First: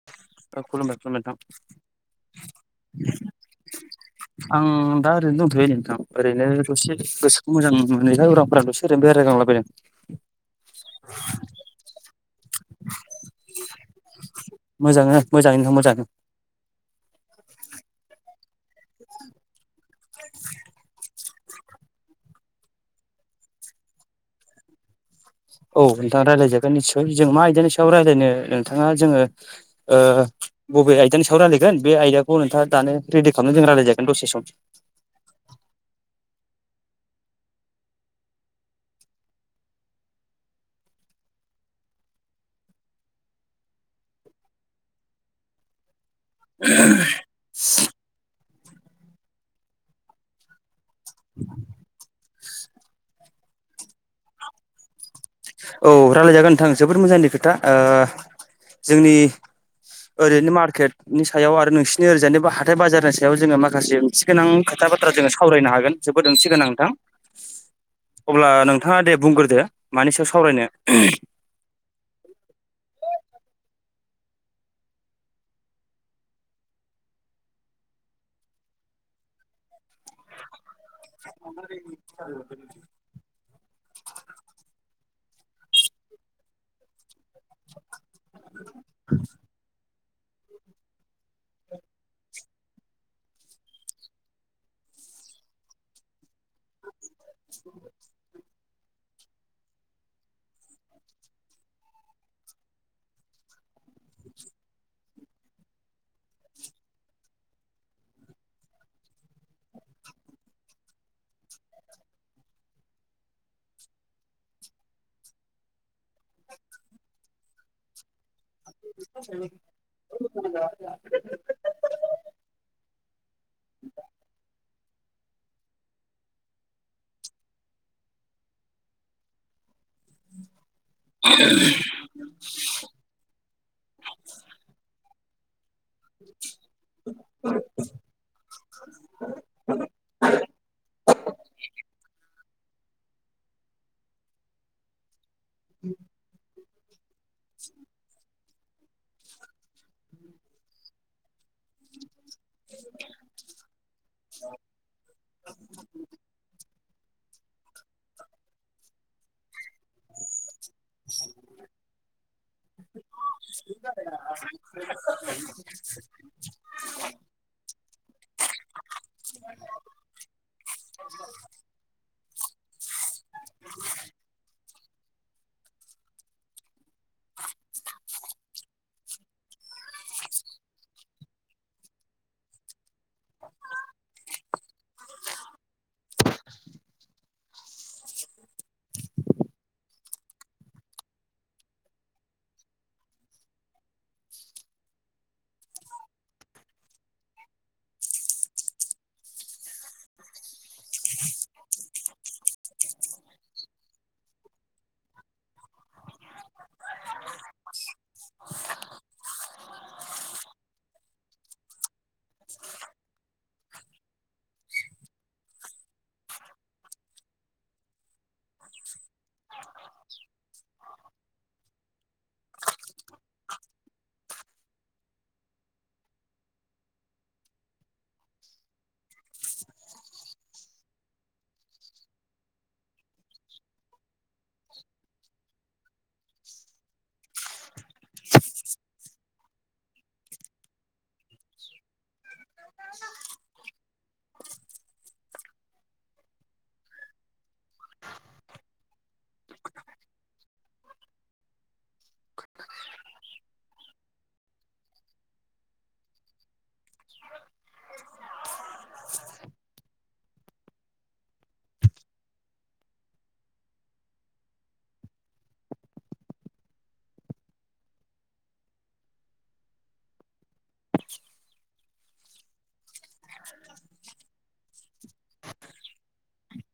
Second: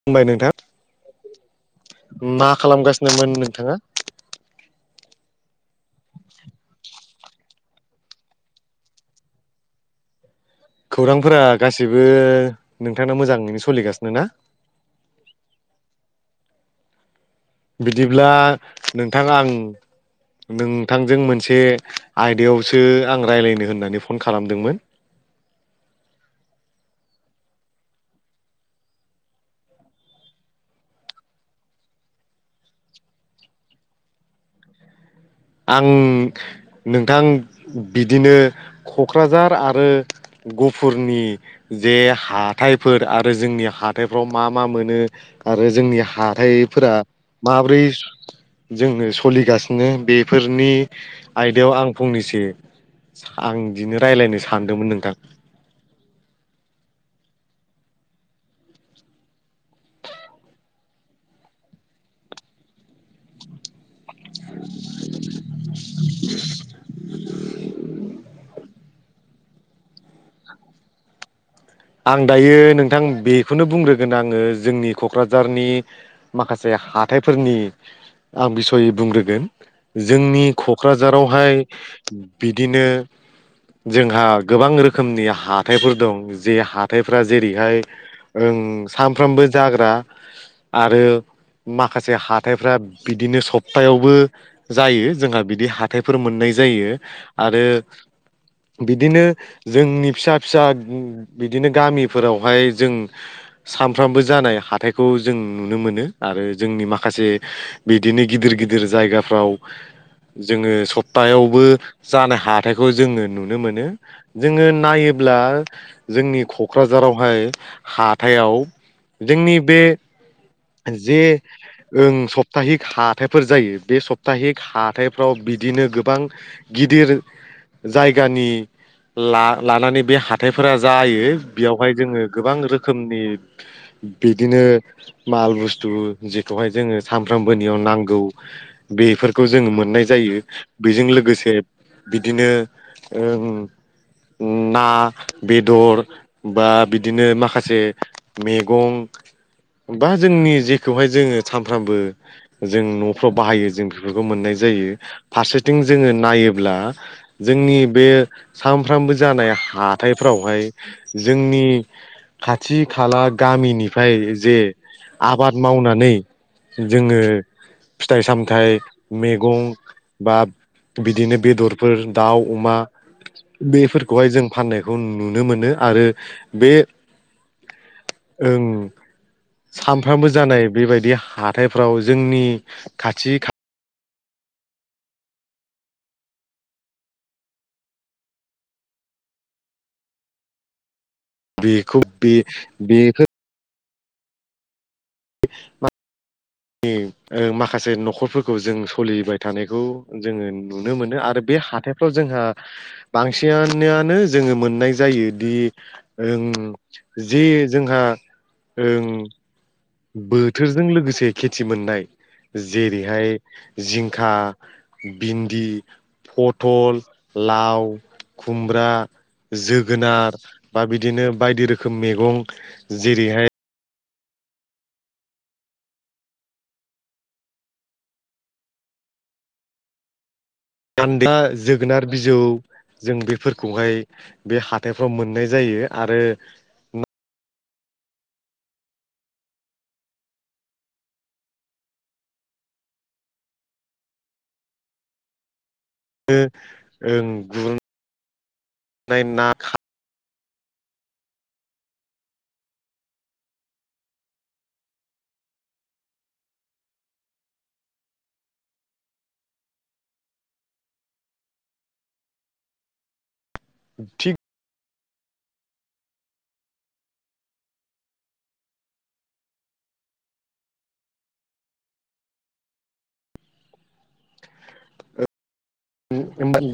खुलुमबाय नोंथां खुलुमबाय खुलुमबाय नोंथां मा खालामगासिनोमोन नोंथाङा? आं दा ओरैनो दंथ'यो नोंथां ओरैनो दसे गोसोखौ मोजां मोनैलाय उरांफोरा दसे ओरैनो बेरायगांला बायदों खौरांफोरा गासिबो नोंथांना मोजाङैनो सोलिगासिनो ना मोजाङैनो मोजाङैनो मोजां बिदिब्ला नोंथां आं नोंथांजों मोनसे आयदायावसो आं रायलायनो होननानै फन खालामदोंमोन औ नोंथाङा रायलायजागोन निस्सय जों मा आयदानि सायाव रायलायनो नोंथाङा जोङो ओ बबे आयदानि सायाव रायलायगोन बे आयदाखौ नोंथाङा दानो रेडि खालामनानै जों रायलाय जागोन दसे सम आं नोंथां बिदिनो क'क्राझार आरो गहफुरनि जे हाथायफोर आरो जोंनि हाथायफ्राव मा मा मोनो आरो जोंनि हाथायफोरा माब्रै जोंनो सोलिगासिनो बे फोरनि आयदायाव आं फंनैसो आं इदिनो रायलायनो सानदोंमोन नोंथां औ रायलायजागोन नोंथां जोबोद मोजांनि खोथा ओ जोंनि ओरैनो मार्केटनि सायाव आरो नोंसिनि ओरजानि हाथाय बाजारनि सायाव जोङो माखासे गोनां खोथा बाथ्रा जोंङो सावरायनो हागोन जोबोद ओंथि गोनां नोंथां अब्ला नोंथाङा दे बुंग्रोदो मानि सायाव सावरायनो आं दायो नोंथां बेखौनो बुंग्रोगोन आङो जोंनि क'क्राझारनि माखासे हाथायफोरनि आं बिसय बुंग्रोगोन जोंनि क'क्राझारावहाय बिदिनो जोंहा गोबां रोखोमनि हाथायफोर दं जे हा थायफ्रा जेरैहाय ओं सानफ्रामबो ओं जाग्रा आरो माखासे हाथायफ्रा बिदिनो सप्थायावबो जायो जोंहा बिदि हाथायफोर मोननाय जायो आरो बिदिनो जोंनि फिसा फिसा बिदिनो गामिफोरावहाय जों सानफ्रामबो जानाय हाथाइखौ जों नुनो मोनो आरो जोंनि माखासे बिदिनो गिदिर गिदिर जायगाफ्राव जोङो सप्तायावबो जानाय हाथायखौ जोङो नुनो मोनो जोङो नायोब्ला जोंनि क'क्राझारावहाय हाथायाव जोंनि बे [unintelligible] जे ओं सप्ताहिक हाथाइफोर जायो बे सप्ताहिक हाइफ्राव बिदिनो गोबां गिदिर जायगानि ला लानानै बे हा थायफोरा जायो बेयावहाय जोङो गोबां रोखोमनि बिदिनो माल बुस्थु जेखौहाय जोङो सानफ्रोमबोनियाव नांगौ बेफोरखौ जों मोननाय जायो बेजों लोगोसे बिदिनो ओं ना बेदर बा बिदिनो माखासे मैगं बा जोंनि जेखौहाय जोङो सानफ्रामबो जों न'फ्राव बाहायो जों बेफोरखौ मोननाय जायो फारसेथिं जोङो नायोब्ला जोंनि बे सानफ्रोमबो जानाय हाथायफ्रावहाय जोंनि खाथि खाला गामिनिफ्राय जे आबाद मावनानै जोङो फिथाइ सामथाइ मेगं बा बिदिनो बेदरफोर दाउ अमा बेफोरखौहाय जों फाननायखौ नुनो मोनो आरो बे ओं सानफ्रामबो जानाय बेबायदि हाथायफ्राव जोंनि खाथि खा बेखौ बे बेखौ [unintelligible] [unintelligible] ओ माखासे न'खरफोरखौ जों सलिबाय थानायखौ जोङो नुनो मोनो आरो बे हाथाय जोंहा बांसिनानोआनो जोङो मोननाय जायो दि ओं जि जोंहा ओं बोथोरजों लोगोसे खेथि मोननाय जेरैहाय जिंखा भिन्दि पथल लाव खुमब्रा जोगोनार बा बिदिनो बायदि रोखोम मेगं जेरैहाय [unintelligible] जोगोनार बिजौ जों बेफोरखौहाय बे हाथाइफ्राव मोननाय जायो आरो ओं गुरनाय ना खा थिग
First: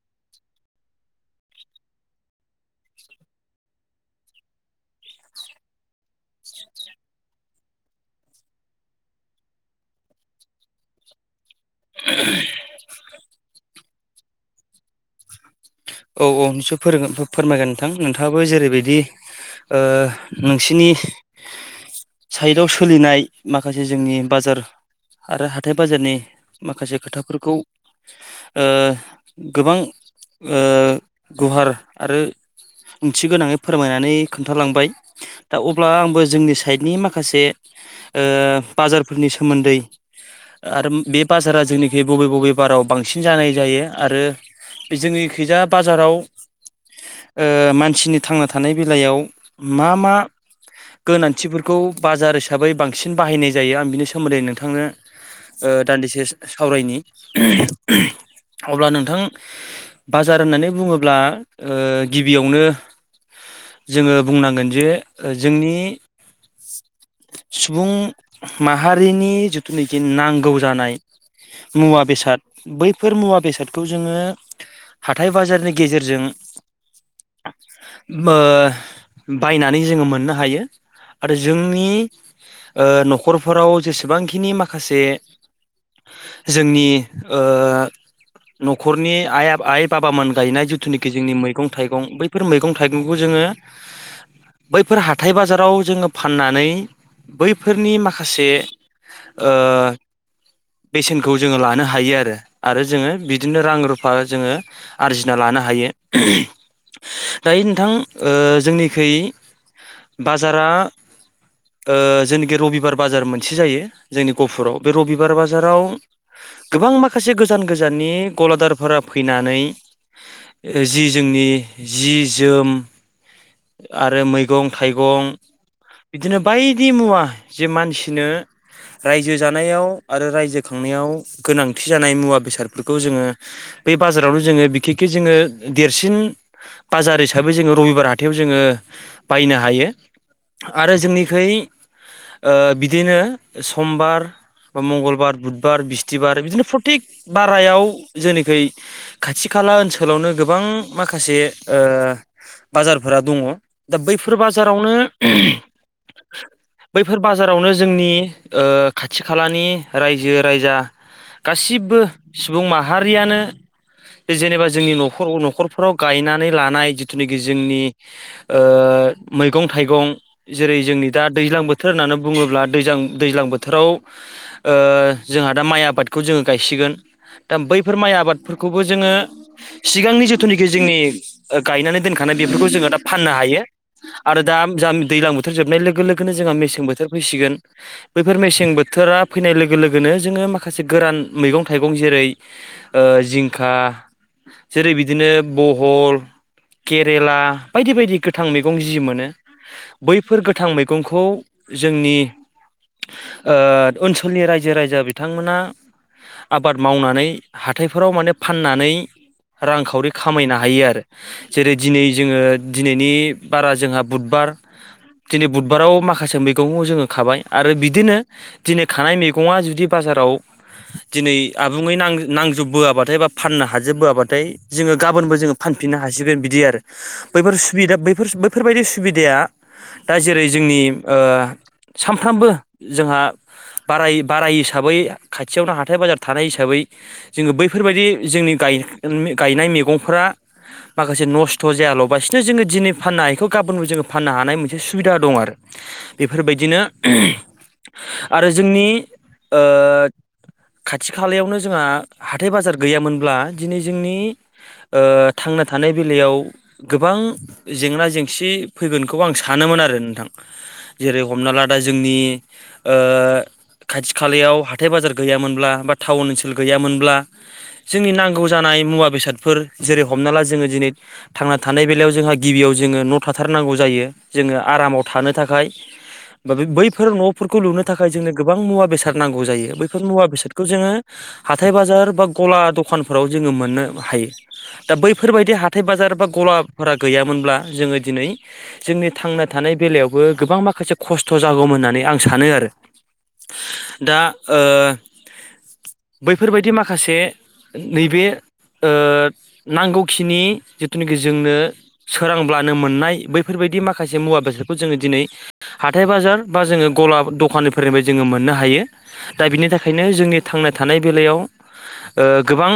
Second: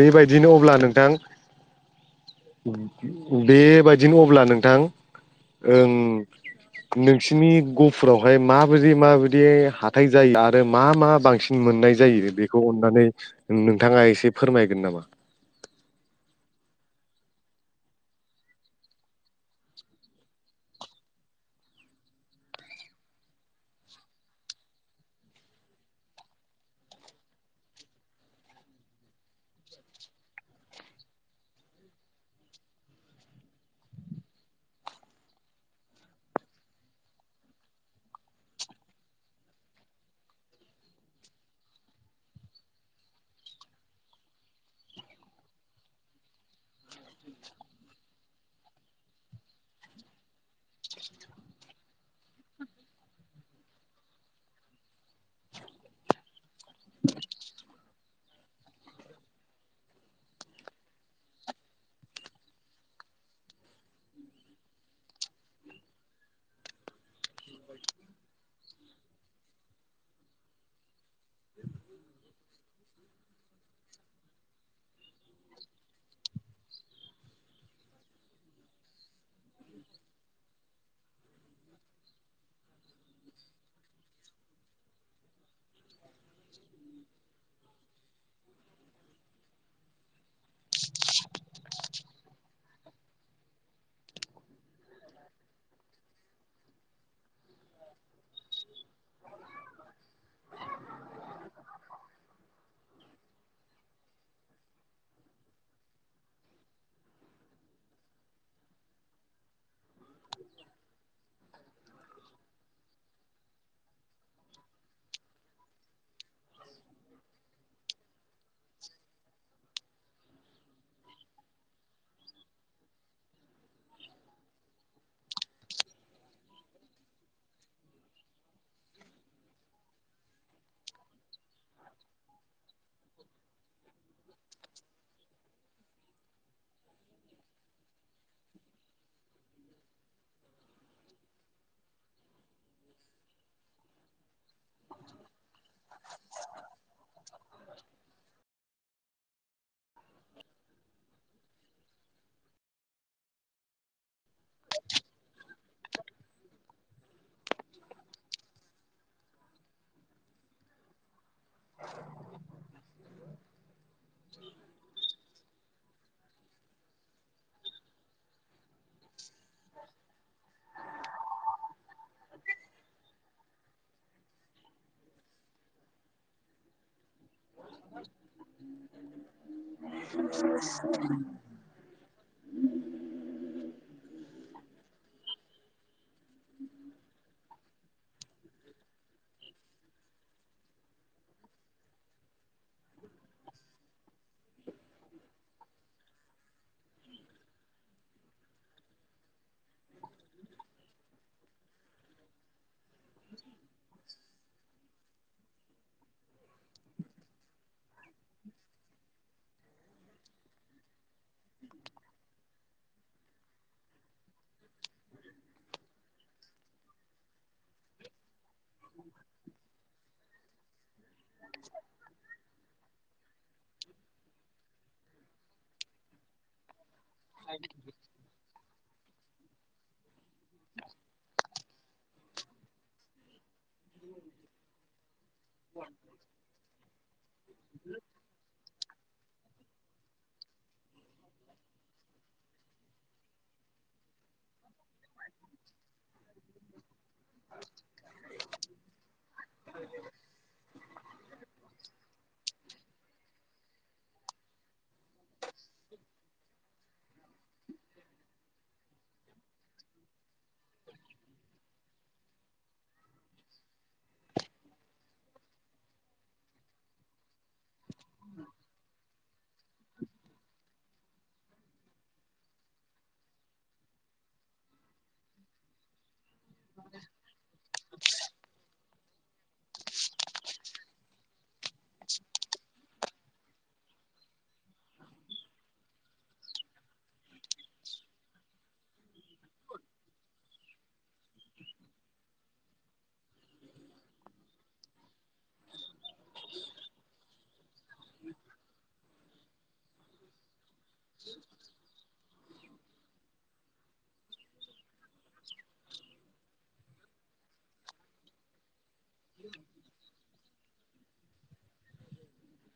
बेबायदिनो अब्ला नोंथां बेबादिनो अब्ला नोंथां ओं नोंसिनि गुफुरावहाय माबायदि माबायदि हाथाय जायो आरो मा मा बांसिन मोननाय जायो बेखौ अननानै नोंथाङा एसे फोरमायगोन नामा औ औ [unintelligible] फोरों फोरमायगोन नोंथां नोंथाङाबो जेरैबायदि नोंसिनि साइडाव सोलिनाय माखासे जोंनि बाजार आरो हाथाय बाजारनि माखासे खोथाफोरखौ गोबां गुवार आरो ओंथि गोनाङै फोरमायनानै खोन्थालांबाय दा अब्ला आंबो जोंनि साइडनि माखासे बाजारफोरनि सोमोन्दै आरो बे बाजारा जोंनिखि बबे बबे बाराव बांसिन जानाय जायो आरो बे जोंनि खैजा बाजाराव मानसिनि थांना थानाय बेलायाव मा मा गोनांथिफोरखौ बाजार हिसाबै बांसिन बाहायनाय जायो आं बिनि सोमोन्दै नोंथांनो दान्दिसे सावरायनि अब्ला नोंथां बाजार होननानै बुङोब्ला गिबियावनो जोङो बुंनांगोन जे जोंनि सुबुं माहारिनि जिथुनाखि नांगौ जानाय मुवा बेसाद बैफोर मुवा बेसादखौ जोङो हाथाइ बाजारनि गेजेरजों बायनानै जोङो मोननो हायो आरो जोंनि न'खरफोराव जेसेबांखिनि माखासे जोंनि न'खरनि आइ आफ आइ बाबामोन गायनाय जिथुनिखि जोंनि मैगं थाइगं बैफोर मैगं थाइगंखौ जोङो बैफोर हाथाय बाजाराव जोङो फाननानै बैफोरनि माखासे ओ बेसेनखौ जोङो लानो हायो आरो आरो जोङो बिदिनो रां रुफा जोङो आरजिना लानो हायो दायो नोंथां जोंनिखै बाजारा जेनाखि रबिबार बाजार मोनसे जायो जोंनि गपुराव बे रबिबार बाजाराव गोबां माखासे गोजान गोजाननि गलादारफोरा फैनानै जि जोंनि जि जोम आरो मैगं थाइगं बिदिनो बायदि मुवा जे मानसिनो रायजो जानायाव आरो रायजो खांनायाव गोनांथि जानाय मुवा बेसादफोरखौ जोङो बे बाजारावनो जोङो बिखेके जोङो देरसिन बाजार हिसाबै जोङो रबिबार हाथायाव जोङो बायनो हायो आरो जोंनिखै बिदिनो समबार बा मंगलबार बुधबार बिस्थिबार बिदिनो प्रतेक बारायाव जोंनिखै खाथि खाला ओनसोलावनो गोबां माखासे ओ बाजारफोरा दङ दा बैफोर बाजारावनो बैफोर बाजारावनो जोंनि खाथि खालानि रायजो रायजा गासिबो सुबुं माहारियानो बे जेनेबा जोंनि न'खर न'खरफ्राव गायनानै लानाय जिथुनाखि जोंनि मैगं थाइगं जेरै जोंनि दा दैज्लां बोथोर होननानै बुङोब्ला दैज्लां दैज्लां बोथोराव जोंहा दा माइ आबादखौ जोङो गायसिगोन दा बैफोर माइ आबादफोरखौबो जोङो सिगांनि जेथुनाखि जोंनि गायनानै दोनखानाय बेफोरखौ जोङो दा फाननो हायो आरो दा जा दैज्लां बोथोर जोबनाय लोगो लोगोनो जोंहा मेसें बोथोर फैसिगोन बैफोर मेसें बोथोरा फैनाय लोगो लोगोनो जोङो माखासे गोरान मैगं थाइगं जेरै जिंखा जेरै बिदिनो बहल केरेला बायदि बायदि गोथां मैगं जि मोनो बैफोर गोथां मैगंखौ जोंनि ओनसोलनि रायजो राजा बिथांमोना आबाद मावनानै हाथायफोराव माने फाननानै रांखावरि खामायनो हायो आरो जेरै दिनै जोङो दिनैनि बारा जोंहा बुधबार दिनै बुधबाराव माखासे मैगंखौ जोङो खाबाय आरो बिदिनो दिनै खानाय मैगङा जुदि बाजाराव दिनै आबुङै नांजोब बा फाननो हाजोबबोआबाथाय जोङो गाबोनबो जोङो फानफिननो हासिगोन बिदि आरो बैफोर सुबिदा बैफोर बैफोरबायदि सुबिदाया दा जेरै जोंनि ओ सानफ्रामबो जोंहा बाराय बाराय हिसाबै खाथियावनो हाथाय-बाजार थानाय हिसाबै जोङो बैफोरबायदि जोंनि गाय गायनाय मैगंफोरा माखासे नस्थ' जायाल'बासिनो जोङो दिनै फाननो हायैखौ गाबोनबो जोङो फाननो हानाय मोनसे सुबिदा दं आरो बेफोरबायदिनो आरो जोंनि ओ खाथि खालायावनो जोंहा हाथाय-बाजार गैयामोनब्ला दिनै जोंनि ओ थांना थानाय बेलायाव गोबां जेंना-जेंसि फैगोनखौ आं सानोमोन आरो नोंथां जेरै हमना ला दा जोंनि ओ खाथि खालायाव हाथाय बाजार गैयामोनब्ला बा टाउन ओनसोल गैयामोन ब्ला जोंनि नांगौ जानाय मुवा बेसादफोर जेरै हमना ला जोङो दिनै थांना थानाय बेलायाव जोंहा गिबियाव जोङो न' थाथारनांगौ जायो जोङो आरामाव थानो थाखाय बैफोर न'फोरखौ लुनो थाखाय जोंनो गोबां मुवा-बेसाद नांगौ जायो बै फोर मुवा बेसादखौ जोङो हाथाय बाजार बा ग'ला दखानफोराव जोङो मोननो हायो दा बैफोरबायदि हाथाय-बाजार बा ग'लाफोरा गैयामोनब्ला जोङो दिनै जोंनि थांना थानाय बेलायावबो गोबां माखासे खस्थ' जागौमोन होननानै आं सानो आरो दा ओ बैफोरबायदि माखासे नैबे ओ नांगौखिनि खिनिखो जोंनो सोरांब्लानो मोननाय बैफोरबायदि माखासे मुवा-बेसादखौ जोङो दिनै हाथाय-बाजार बा जोङो ग'ला दखाननिफ्राय जोङो मोननो हायो दा बिनि थाखायनो जोंनि थांना था नाय बेलायाव ओ गोबां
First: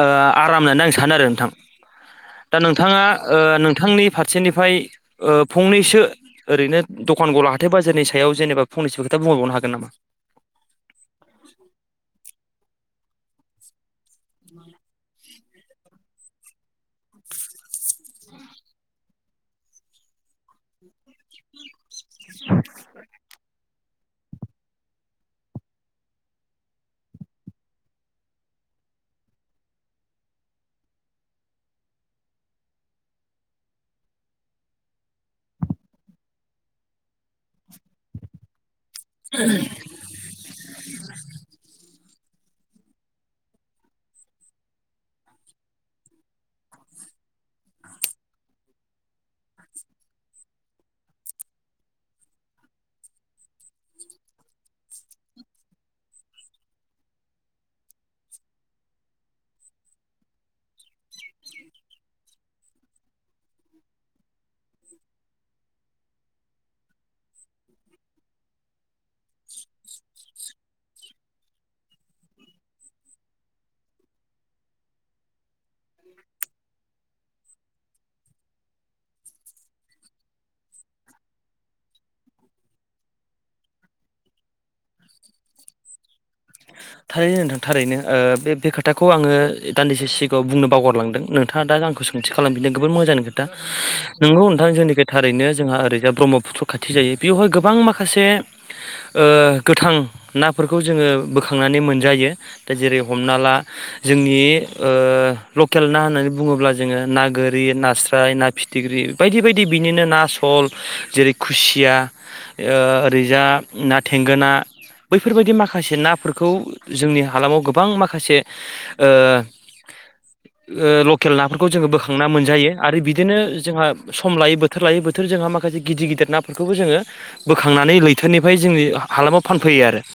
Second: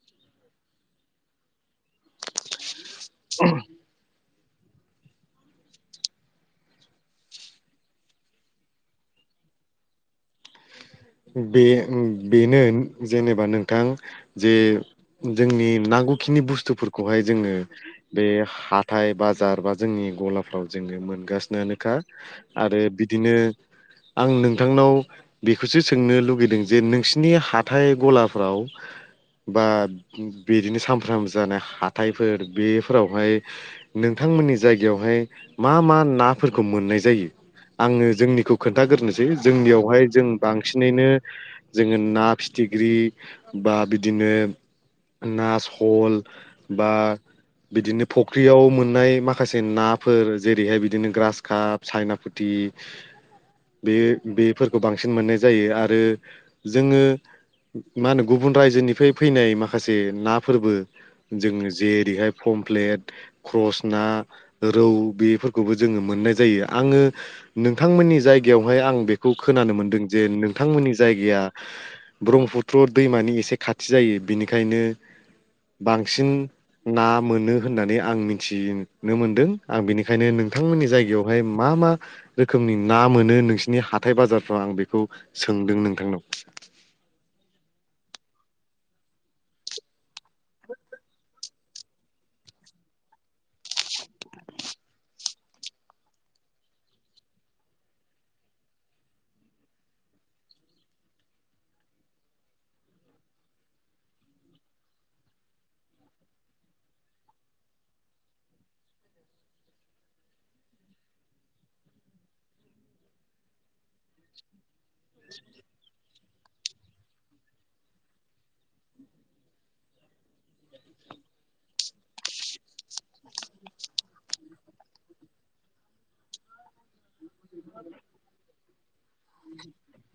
आराम होननानै आं सानो आरो नोंथां दा नोंथाङा ओ नोंथांनि फारसेनिफ्राय ओ फंनैसो ओरैनो द'खान ग'ला हाथाय-बाजारनि सायाव जेनेबा फंनैसो खोथा बुंहरबावनो हागोन नामा? बे बेनो जेनेबा नोंथां जे जोंनि नांगौखिनि बुस्थुफोरखौहाय जोङो बे हाथाय बाजार बा जोंनि गलाफ्राव जोङो मोनगासिनोनोखा आरो बिदिनो आं नोंथांनाव बिखौसो सोंनो लुगैदों जे नोंसिनि हाथाय गलाफ्राव बा बिदिनो सामफ्रामबो जानाय हाथायफोर बेफोरावहाय नोंथांमोननि जायगायावहाय मा मा नाफोरखौ मोननाय जायो आङो जोंनिखौ खोन्थागोरनिसै जोंनियावहाय जों बांसिनैनो जोङो ना फिथिख्रि बा बिदिनो ना सल बा बिदिनो फुख्रियाव मोननाय माखासे नाफोर जेरैहाय बिदिनो ग्रास काप सायनापुथि बे बेफोरखौ बांसिन मोननाय जायो आरो जोङो मा होनो गुबुन रायजोनिफ्राय फैनाय माखासे नाफोरबो जोङो जेरैहाय पमफ्लेट ख्रस ना रौ बेफोरखौबो जोङो मोननाय जायो आङो नोंथांमोननि जायगायावहाय आं बेखौ खोनानो मोनदों जे नोंथांमोननि जायगाया ब्रह्मपुत्र दैमानि एसे खाथि जायो बिनिखायनो बांसिन ना मोनो होननानै आं मिथिनो मोनदों आं बेनिखायनो नोंथांमोननि जायगायाव हाय मा मा रोखोमनि ना मोनो नोंसिनि हाथाइ बाजारफोराव आं बेखौहाय खौ सोंदों नोंथांनाव थारैनो नोंथां थारैनो ओ बे खोथाखौ आङो दान्दिसे सिगाङाव बुंनो बावगरलांदों नोंथाङा दा आंखौ सों थि खालामफिनदों गोबां जोबोर मोजांनि खोथा नंगौ नोंथां जोंनि थारैनो जों ओरैजाय ब्रह्मपुत्र खाथि जायो बेवहाय गोबां माखासे ओ गोथां नाफोरखौ जोङो बोखां नानै मोनजायो दा जेरै हमना ला जोंनि ओ लकेल ना होननानै बुङोब्ला जोङो ना गोरि नास्राय ना फिथिख्रि बायदि बायदि बिनिनो ना सल जेरै खुसिया ओरैजा ना थेंगोना बैफोरबायदि माखासे नाफोर खौ जोंनि हालामाव गोबां माखासे ओ [inaudible] ओ लकेल नाफोरखौ जोङो बोखांना मोनजायो आरो बिदिनो जोंहा सम लायो बो थोर लायो बोथोर जोंहा माखासे गिदिर गिदिर नाफोरखौबो जोङो बोखांनानै लैथोरनिफ्राय जोंनि हालामाव फानफैयो आरो